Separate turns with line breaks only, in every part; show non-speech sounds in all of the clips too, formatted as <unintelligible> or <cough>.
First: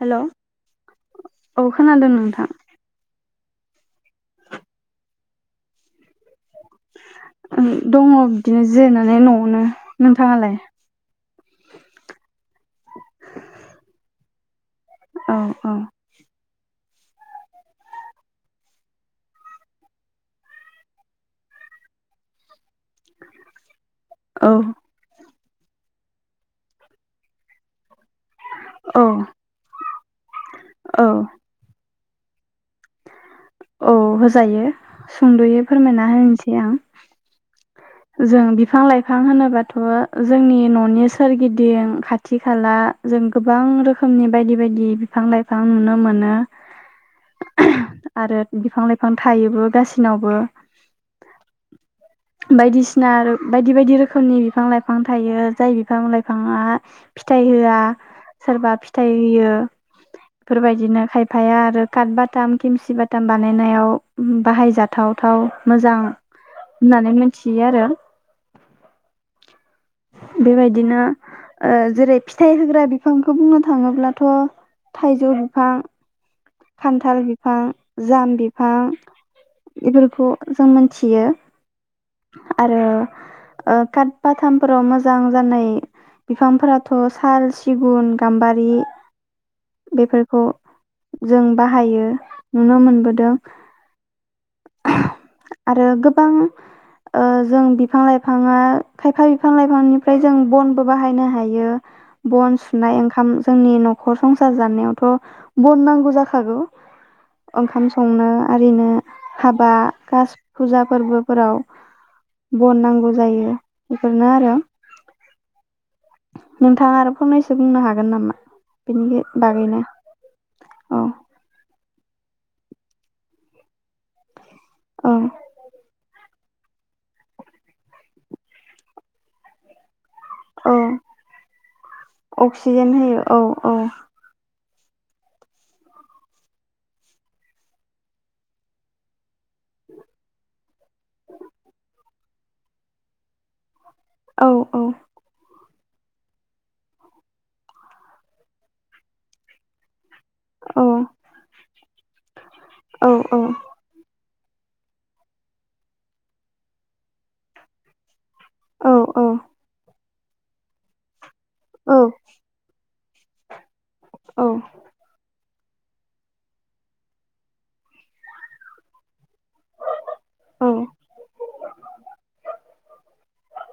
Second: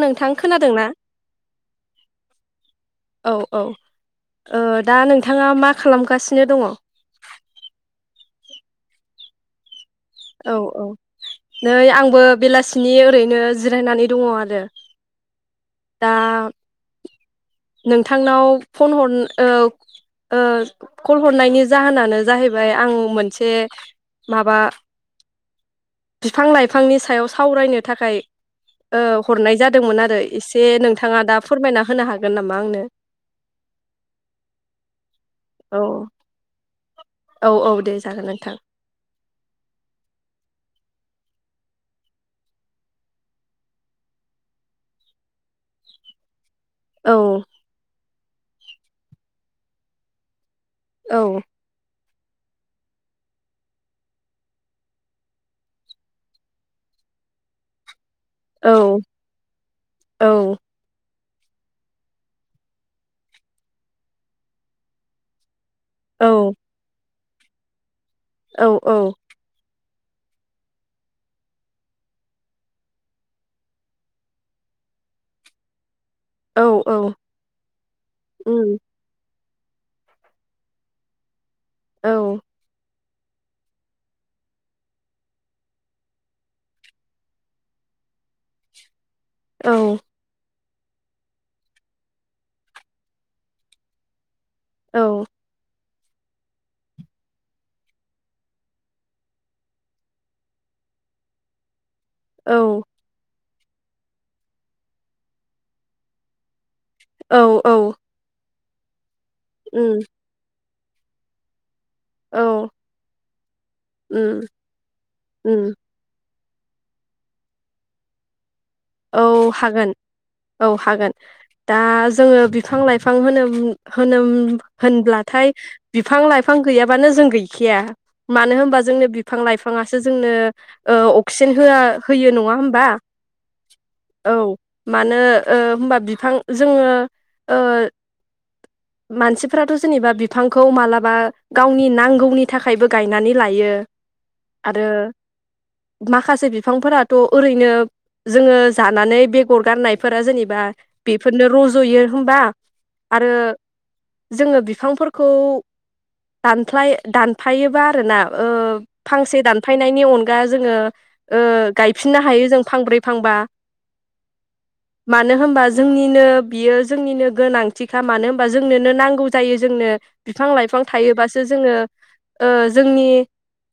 Hello
नोंथां खोनादोंना
औ खोनादों नोंथां
औ औ ओ दा नोंथाङा मा खालामगासि
ओ दङ। बिदिनो जिरायनानै न'आवनो। नोंथाङालाय
औ औ नै आंबो बेलासिनि ओरैनो जिरायनानै दङ आरो
औ औ
दा नोंथांनाव फन हर औ ओ कल हरनायनि जाहोनानो जाहैबाय आं मोनसे
औ
माबा बिफां लाइफांनि सायाव सावरायनो थाखाय ओ
औ
हरनाय जादोंमोन आरो एसे
औ
नोंथाङा दा फोरमायना। होनो हागोन। गोन नामा आंनो
औ होजायो सुंद'यै
औ
फोरमायना होनोसै आं।
औ औ दे जागोन
जों
नोंथां
बिफां लाइफां होनोबाथ' जोंनि न'नि सोरगिदिं खाथि खाला जों गोबां रोखोमनि बायदि बायदि बिफां लाइफां नुनो मोनो।
औ
आरो बिफां लाइफां थायोबो गासिनावबो
औ
बायदिसिना बायदि बायदि रोखोमनि बिफां लाइफां थायो जाय बिफां-लाइफाङा फिथाइ होआ सोरबा
औ
फिथाइ होयो
औ
बेफोरबायदिनो खायफ फाया आरो काथ बाथाम खेमसि बा दाम बानायनायाव बाहायजाथावथाव मोजां होननानै मि मिन्थियो आरो
औ औ।
बेबायदिनो ओ जेरै फिथाइ होग्रा बिफांखौ बुंनो थाङोब्लाथ थाइजौ बिफां
औ औ
खान्थाल बिफां जाम बिफां
उम
बेफोरखौ जों मोनथियो
औ
आरो। ओ काट बाथामफोराव मोजां जानाय बिफांफोराथ' साल, सिगुन, गाम्बारि
औ
बेफोरखौ जों बाहायो नुनो मोनबोदों
औ।
आरो गोबां जों बिफां लाइफाङा खायफा बिफां लाइफांनिफ्राय जों बनबो बाहायनो हायो बन
औ
सुनाय ओंखाम जोंनि नखर संसार जानायावथ' बन नांगौ जाखागौ
औ औ
ओंखाम संनो आरिनो हाबा
उम
गासै फुजा फोरबोफोराव
औ
बन नांगौ जायो बेफोरनो
उम
आरो
उम
नोंथाङा आरो फंनैसो बुंनो हागोन नामा?
औ
बेनि बागैनो
हागोन औ हागोन। दा जोङो बिफां लाइफां होनोम होनोम
औ
होनब्लाथाय बिफां लाइ बिफां गैयाबानो जों गैखाया मानो होनबा जोंनो बिफां लाइफांसो जोंनो
औ
ओ अक्सिजेन हो होयो नङा होनबा?
अक्सिजेन होयो औ औ
औ मानो ओ होमबा बिफां जोङो ओ मानसिफोराथ' जेनेबा बिफांखौ मालाबा गावनि नांगौनि थाखायबो गायनानै लायो
औ औ
आरो माखासे बिफांफोराथ' ओरैनो जोङो जानानै बेगर गारनाय फोरा जेनेबा
औ
बेफोरनो रजयो <unintelligible>
औ
आरो जोङो बिफांफोरखौ दानफ्लाइ दानफायोबा आरोना ओ
औ
फांसे दानफायनायनि अनगा दा जोङो ओ
औ
गायफिननो हायो जों फांब्रै थांबा मानो होमबा जो जोंनिनो बियो जोंनिनो गोनांथिखा मानो होनबा जोंनोनो नांगौ। जायो जोंनो बिफां
औ
लाइफां थायोबासो जोङो ओ जोंनि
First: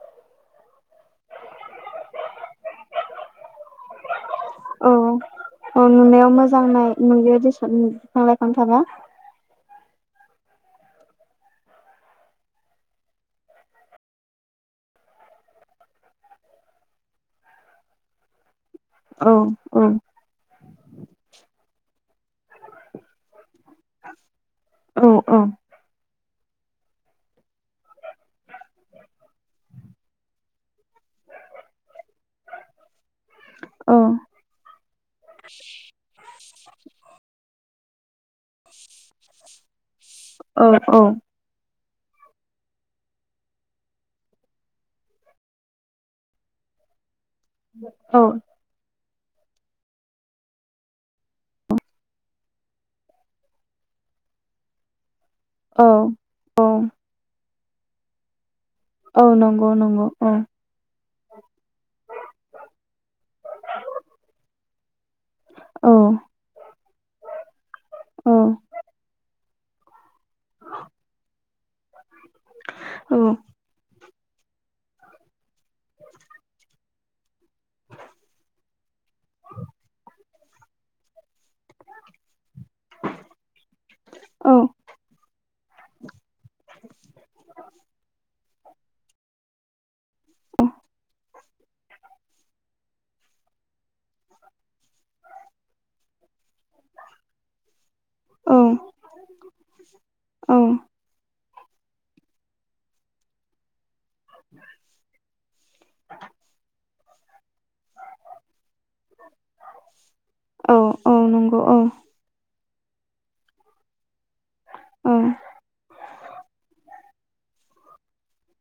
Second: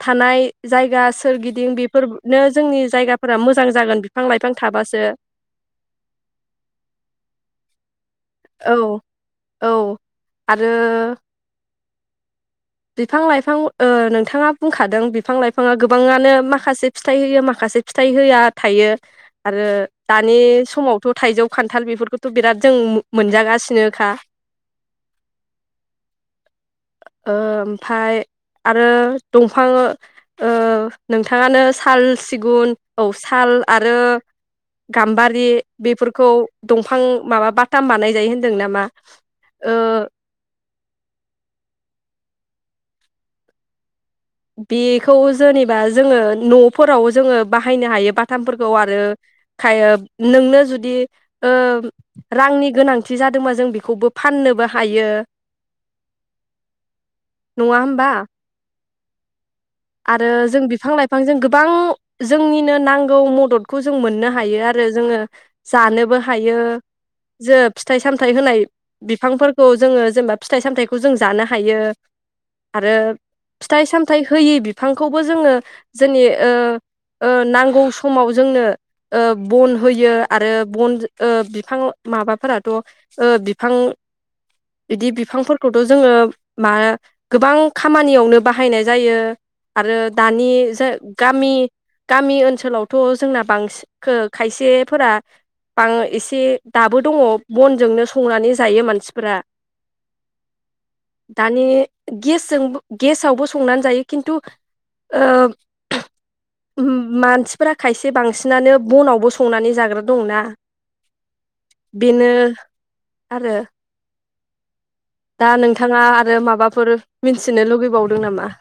थानाय जायगा सोरगिदिं बेफोरनो जोंनि जायगाफोरा मोजां जागोन बिफां लाइफां
औ
थाबासो
औ ओ नुनायाव मोजां नाय नुयो रिस बिफां लाइफां थाबा
औ औ आरो बिफां लाइफां ओ नोंथाङा बुंखादों बिफां लाइफाङा गोबाङानो माखासे फिथाइ होयो माखासे फिथाइ होआ । थायो
औ
आरो
औ
दानि समावथ थाइजौ खान्थाल बेफोरखौथ बिराद जों मोनजागासिनोखा।
औ औ
ओमफाय आरो दंफां ओ नोंथाङानो साल सिगुन औ साल
औ
आरो गाम्बारि बेफोरखौ दंफां माबा बा ताम बानाय जायो होन दों नामा? ओ
औ औ
बेखौ जोनेबा जोङो न'फोराव जोङो। बाहायनो हायो
औ
बाथामफोरखौ आरो थायो नोंनो जुदि ओ रांनि गोनांथि जादोंबा जों बेखौबो फाननोबो हायो।
औ औ
नङा होमबा?
औ नंग
आरो जों बिफां लाइफांजों गोबां जोंनिनो नांगौ मददखौ जों मोननो हायो आ रो जोङो
औ
जानोबो हायो जो फिथाइ सामथाय
औ
होनाय बिफांफोर खौ जोङो। जेनेबा फिथाइ सामथखौ जों जानो हायो आरो
औ
फिथाय साम थाय होयो बिब फांखौबो जोङो जोंनि ओ ओ नांगौ समाव जोंनो ओ बन होयो। आरो बन ओ बिब फां माबाफोराथ ओ बिफां
औ
इदि बिफांफोरखौथ जोङो मा गोबां खामानियावनो बाहायनाय जायो। आरो दानि जे गामि गामि ओनसोलावथ जोंना बांसि खो खायसेफोरा बां इसे दाबो दङ बनजोंनो संनानै
औ
जायो मानसिफोरा
औ
दानि गेसजोंबो गेसावबो संनानै जायो। किन्टु ओ उम मानस फोर खायसे बांसिनानो बनावबो संनानै जाग्रा दंना
औ औ नंगौ औ
बेनो आरो
औ
दा नोंथाङा आरो माबाफोर मिथिनो लुगैबावदों नामा?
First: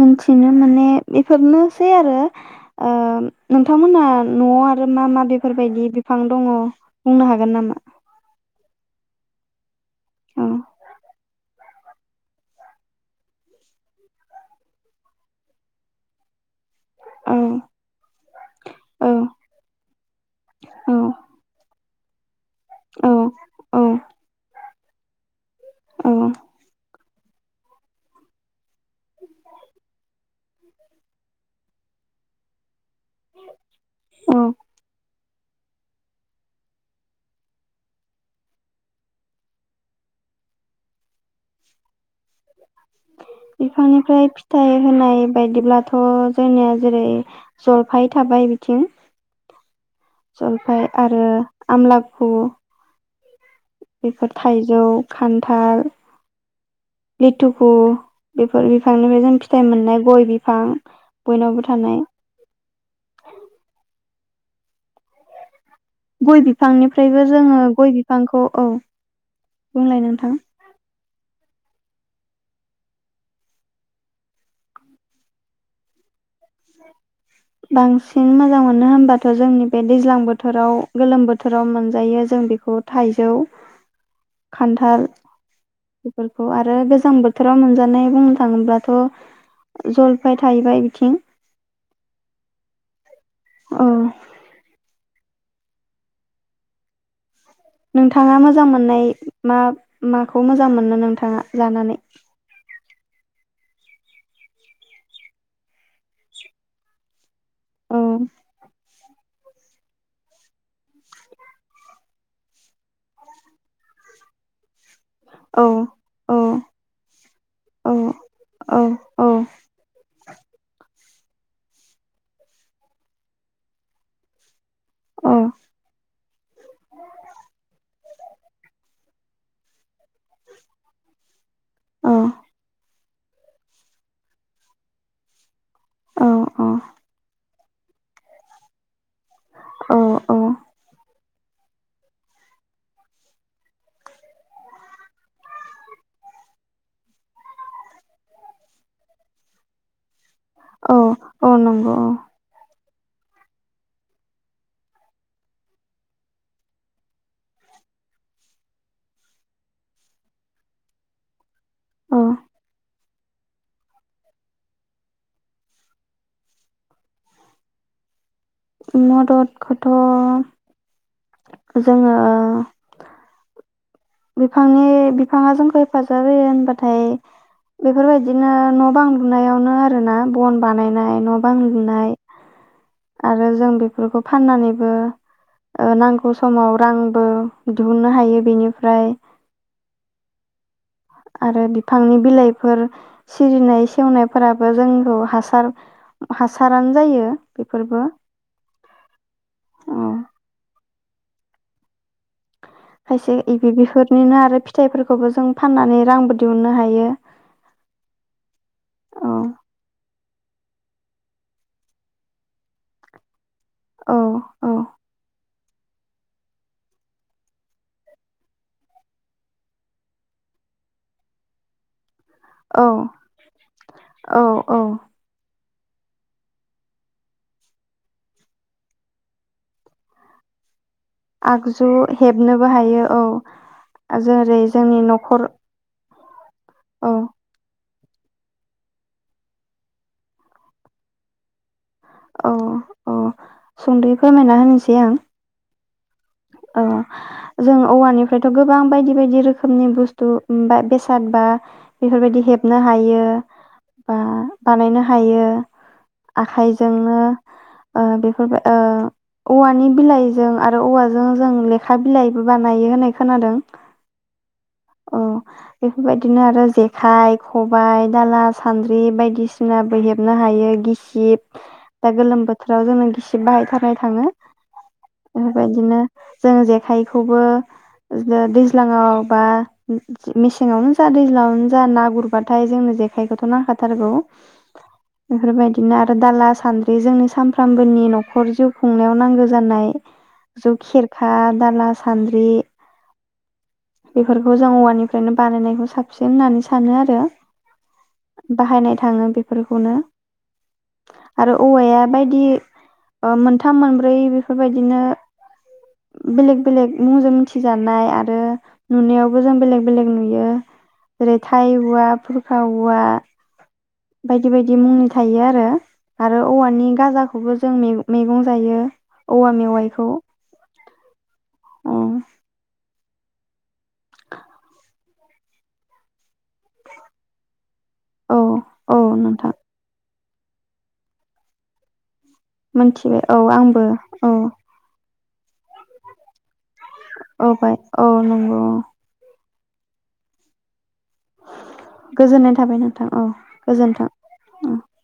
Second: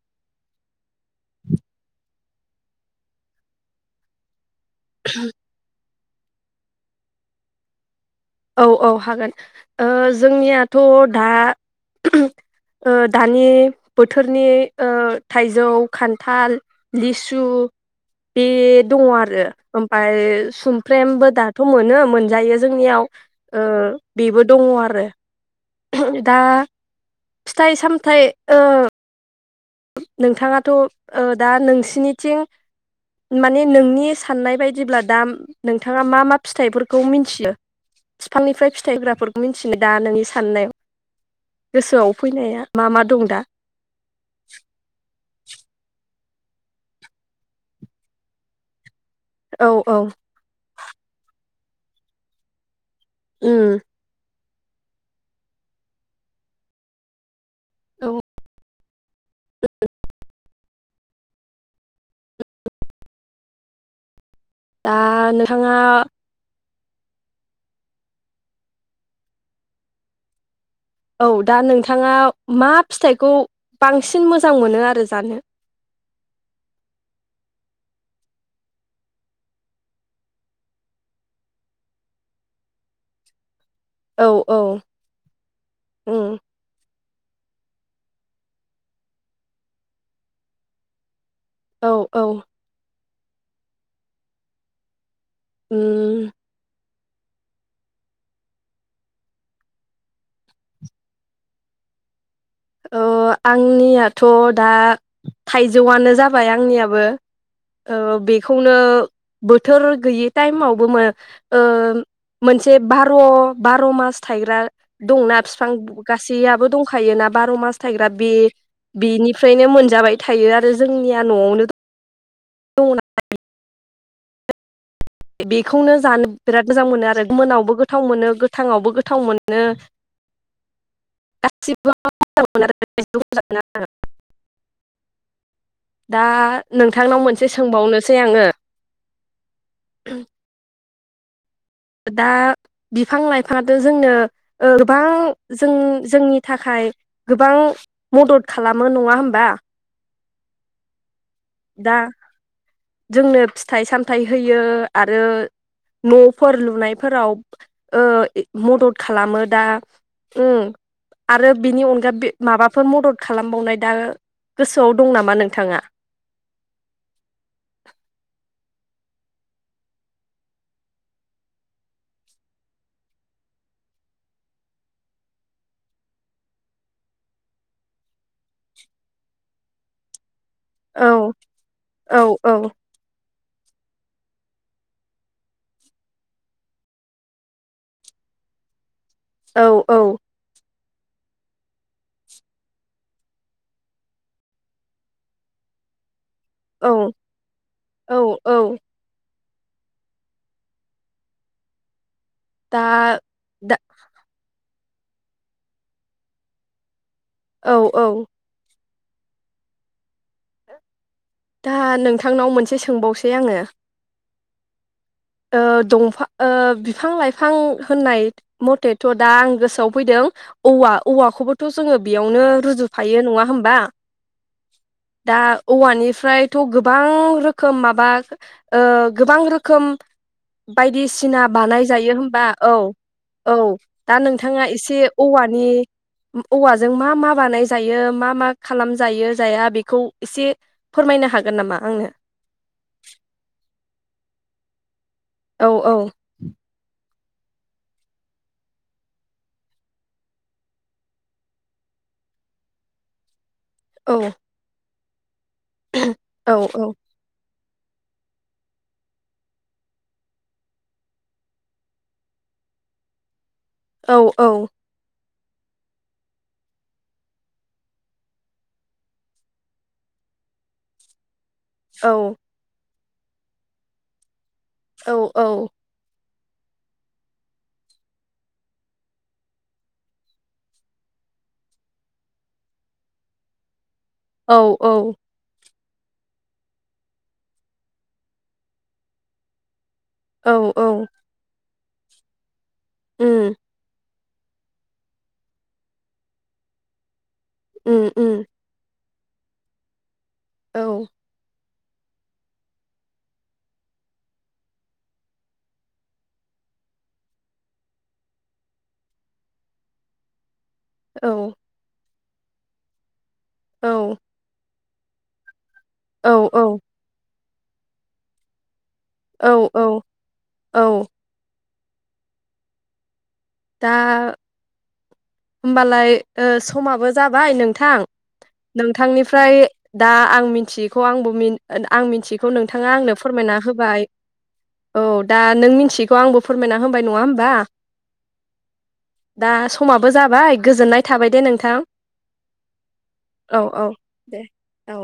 मिथिनो माने बेफोरनोसै आरो ओ नोंथांमोनहा नआव आ रो मा मा बेफोरबायदि बिफां दङ बुंनो हागोन नामा?
औ औ हागोन। ओ
औ
जोंनियाथ दा दानि बोथोरनि ओ थाइजौ खान्थाल
औ
लिसु बे दङ
औ
आरो ओमफ्राय
औ
सुमफ्रेमबो दाथ' मोनो। मोनजायो जोंनियाव
औ
ओ
औ
बेबो दङ आरो <inaudible>
औ
दा फिथाइ सामथाइ ओ नोंथाङाथ ओ दा नोंसिनिथिं माने नोंनि
औ
साननाय बायदिब्ला दा नोंथाङा मा मा फिथाइफोरखौ मिथियो बिफांनिफ्राय फिथाइ होग्राफोरखौ मिथिनो दा नोंनि साननायाव गोसोआव? फैनाया मा मा दं दा?
थाय होनाय बायदिब्लाथ' जोंनिया जेरै जलफाय थाबाय बिथिं
औ औ
जलफाय आरो आमलाखु
ओम।
बेफोर थाइजौ खान्थाल <inaudible> बेफोर <unintelligible> फिथाइ मोननाय गय बिफां बयनावबो थानाय
दा नों थाङा
फांनिफ्रायबो जोङो गय बिफांखौ औ बुंलाय नोंथां
औ दा नोंथाङा मा फिथाइखौ बांसिन मोजां मोनो आरो जानो
बांसिन मोजां मोनो होनबाथ' जोंनि बे दैज्लां बोथोराव, गोलोम बोथोराव मोनजायो जों बेखौ थाइजौ
औ औ
खान्थाल
उम
बेफोरखौ आरो बे जां बोथोराव मोनजानाय बुंनो थाङोब्लाथ' जलपाय थाहैबाय बिथिं
औ औ
ओम
ओम
नोंथाङा मोजां मोननाय मा माखौ मोजां मोनो नोंथाङा जानानै
अ आंनियाथ' दा थाइजौआनो जाबाय आंनियाबो
औ
ओ बेखौनो बोथोर गैयि टाइमावबो मो ओ मोनसे बार' बार' मास थाइग्रा दंना
औ
फिफां
औ
गासैयाबो दंखायो ना बार' मास
औ
थाइग्रा बे
औ औ
बेनिफ्रायनो मोनजाबाय थायो आरो जोंनिया न'आवनो <unintelligible>
औ
बेखौनो जानो बिराद मोजां मोनो आरो मोनावबो गोथाव मोनो गोथाङावबो गो थाव मोनो। गासिबो
औ
मोजां मोनो आरो <unintelligible> दा नोंथांनाव मोन से सोंबावनोसै आङो।
अ अ
दा बिफां-लाइफाङाथ जोंनो ओ गोबां जों-जोंनि थाखाय गोबां मदद खालामो नङा होमबा
औ
दा
नंगौ औ
जोंनो फिथाइ-सामथाइ होयो आरो न'फोर लुनायफोराव ओ ए मदद खालामो दा उम आ आरो बिनि अनगा
औ
बे माबाफोर मदद खालामबावनाय दा गोसोआव दं नामा नोंथाङा? <inaudible>
मददखौथ जोंङो बिफांनि बिफाङा जोंखौ हेफाजाब होयो होनबाथाय बेफोरबायदिनो न' बां लुनायावनो आरोना बन बानायनाय
औ
न बां लुनाय
औ औ
आरो जों बेफोरखौ फाननानैबो ओ नांगौ समाव रांबो दिहुननो हायो बेनिफ्राय
औ औ।
आरो बिफांनि बिलाइफोर सिरिनाय सेवनायफोराबो जोंखौ हासार हासारानो
औ
जायो बेफोरबो
औ औ
उम।
दा
खायसे
दा
इबिफोरनिनो आरो फि फिथाइफोरखौबो जों फाननानै रांबो दिहुननो हायो।
औ औ
औ
दा नोंथांनाव मोनसे सोंबावसै आङो
औ औ।
ओ दंफां ओ बिफां-लाइफां होननाय मथेथ दा आं गोसोआव फैदों औवा औवाखौबोथ जोंङो बेयावनो
औ
रुजुफायो नङा होमबा?
औ औ
दा औवानिफ्रायथ' गोबां रोखोम माबा ओ गोबां रोखोम बायदिसिना
आगजु
बानायजायो होमबा
हेबनोबो
औ
हायो
औ दा
जेरै
नोंथाङा
जोंनि
एसे
न'खर
औवानि औवाजों
औ
मा मा बानाय जायो। यो मा मा खालाम जायो जाया बेखौ एसे फोरमायनो हागोन नामा? आंनो
औ दे आं
औ औ
ओ जों औवानिफ्रायथ गोबां बायदि बायदि रोखोमनि बुस्थु ओम बा बेसाद बा बेफोरबायदि हेबनो हायो।
औ
बा बानायना हायो।
औ औ
आखाइजोंनो ओ बेफोरबा ओ औवानि बिलाइजों आरो औवा ओ जों लेखा बिलाइबो बानायो होननाय खोनादों
औ औ
औ बेफोरबायदिनो आरो जेखाइ खबाइ दाला सान्द्रि बायदिसिना बो हेबनो हायो गिसिब दा
औ
गोलोम बोथोराव जोंनो गि बिसे बाहायथारनाय थाङो
औ औ
बेफोरबायदिनो जों जेखाइखौबो दैज्लाङाव बा मेसेङावनो जा दैज्लाङावनो जा ना गुरबाथाय जोंनो जेखाइखौथ नांखा थारगौ
औ औ
बेफोरबायदि बिदिनो आरो दाला, सान्द्रि जोंनो सानफ्रामबोनि नखर जिउ खुंनायाव नांगौ जानाय
औ
जौ
औ
खेरखा दाला सान्द्रि
उम
बेफोरखौ जों औवानिफ्रायनो बानायनायखौ साबसिन होननानै सानो आरो
उम उम
बाहायनाय थाङो बेफोरखौनो
औ
आरो औवाया बायदि ओ मोनथाम मोनब्रै बेफोरबायदिनो बेलेग बेलेग मुंजों मिथिजानाय आरो नुनायावबो जों बेलेग बेलेग नुयो।
औ
रैथाइ हौवाफोर हौवा
औ
बिदि मुंनि थायो आरो आरो
औ
औवानि गाजा बेखौबो जों मे मैगं जायो। औवा
औ औ औ
उम
दा होमबालाय ओ समाबो जाबाय नों नोंथां
औ औ नोंथां
नोंथांनिफ्राय दा आं मिथियैखौ आंबो मिन ओद आं मिथि खौ नोंथाङा आंनो
मोनथिबाय औ
फोरमायना
आंबो
होबाय
औ
औ दा नों मिनथिखौ आंबो फोरमायना होबाय नङा
औ
होमबा
बाय औ नंगौ।
दा समा बो जाबाय गोजोननाय थाबाय दे नोंथां
गोजोननाय थाबाय नोंथां औ
औ
गोजोनथों
दे
ओम
औ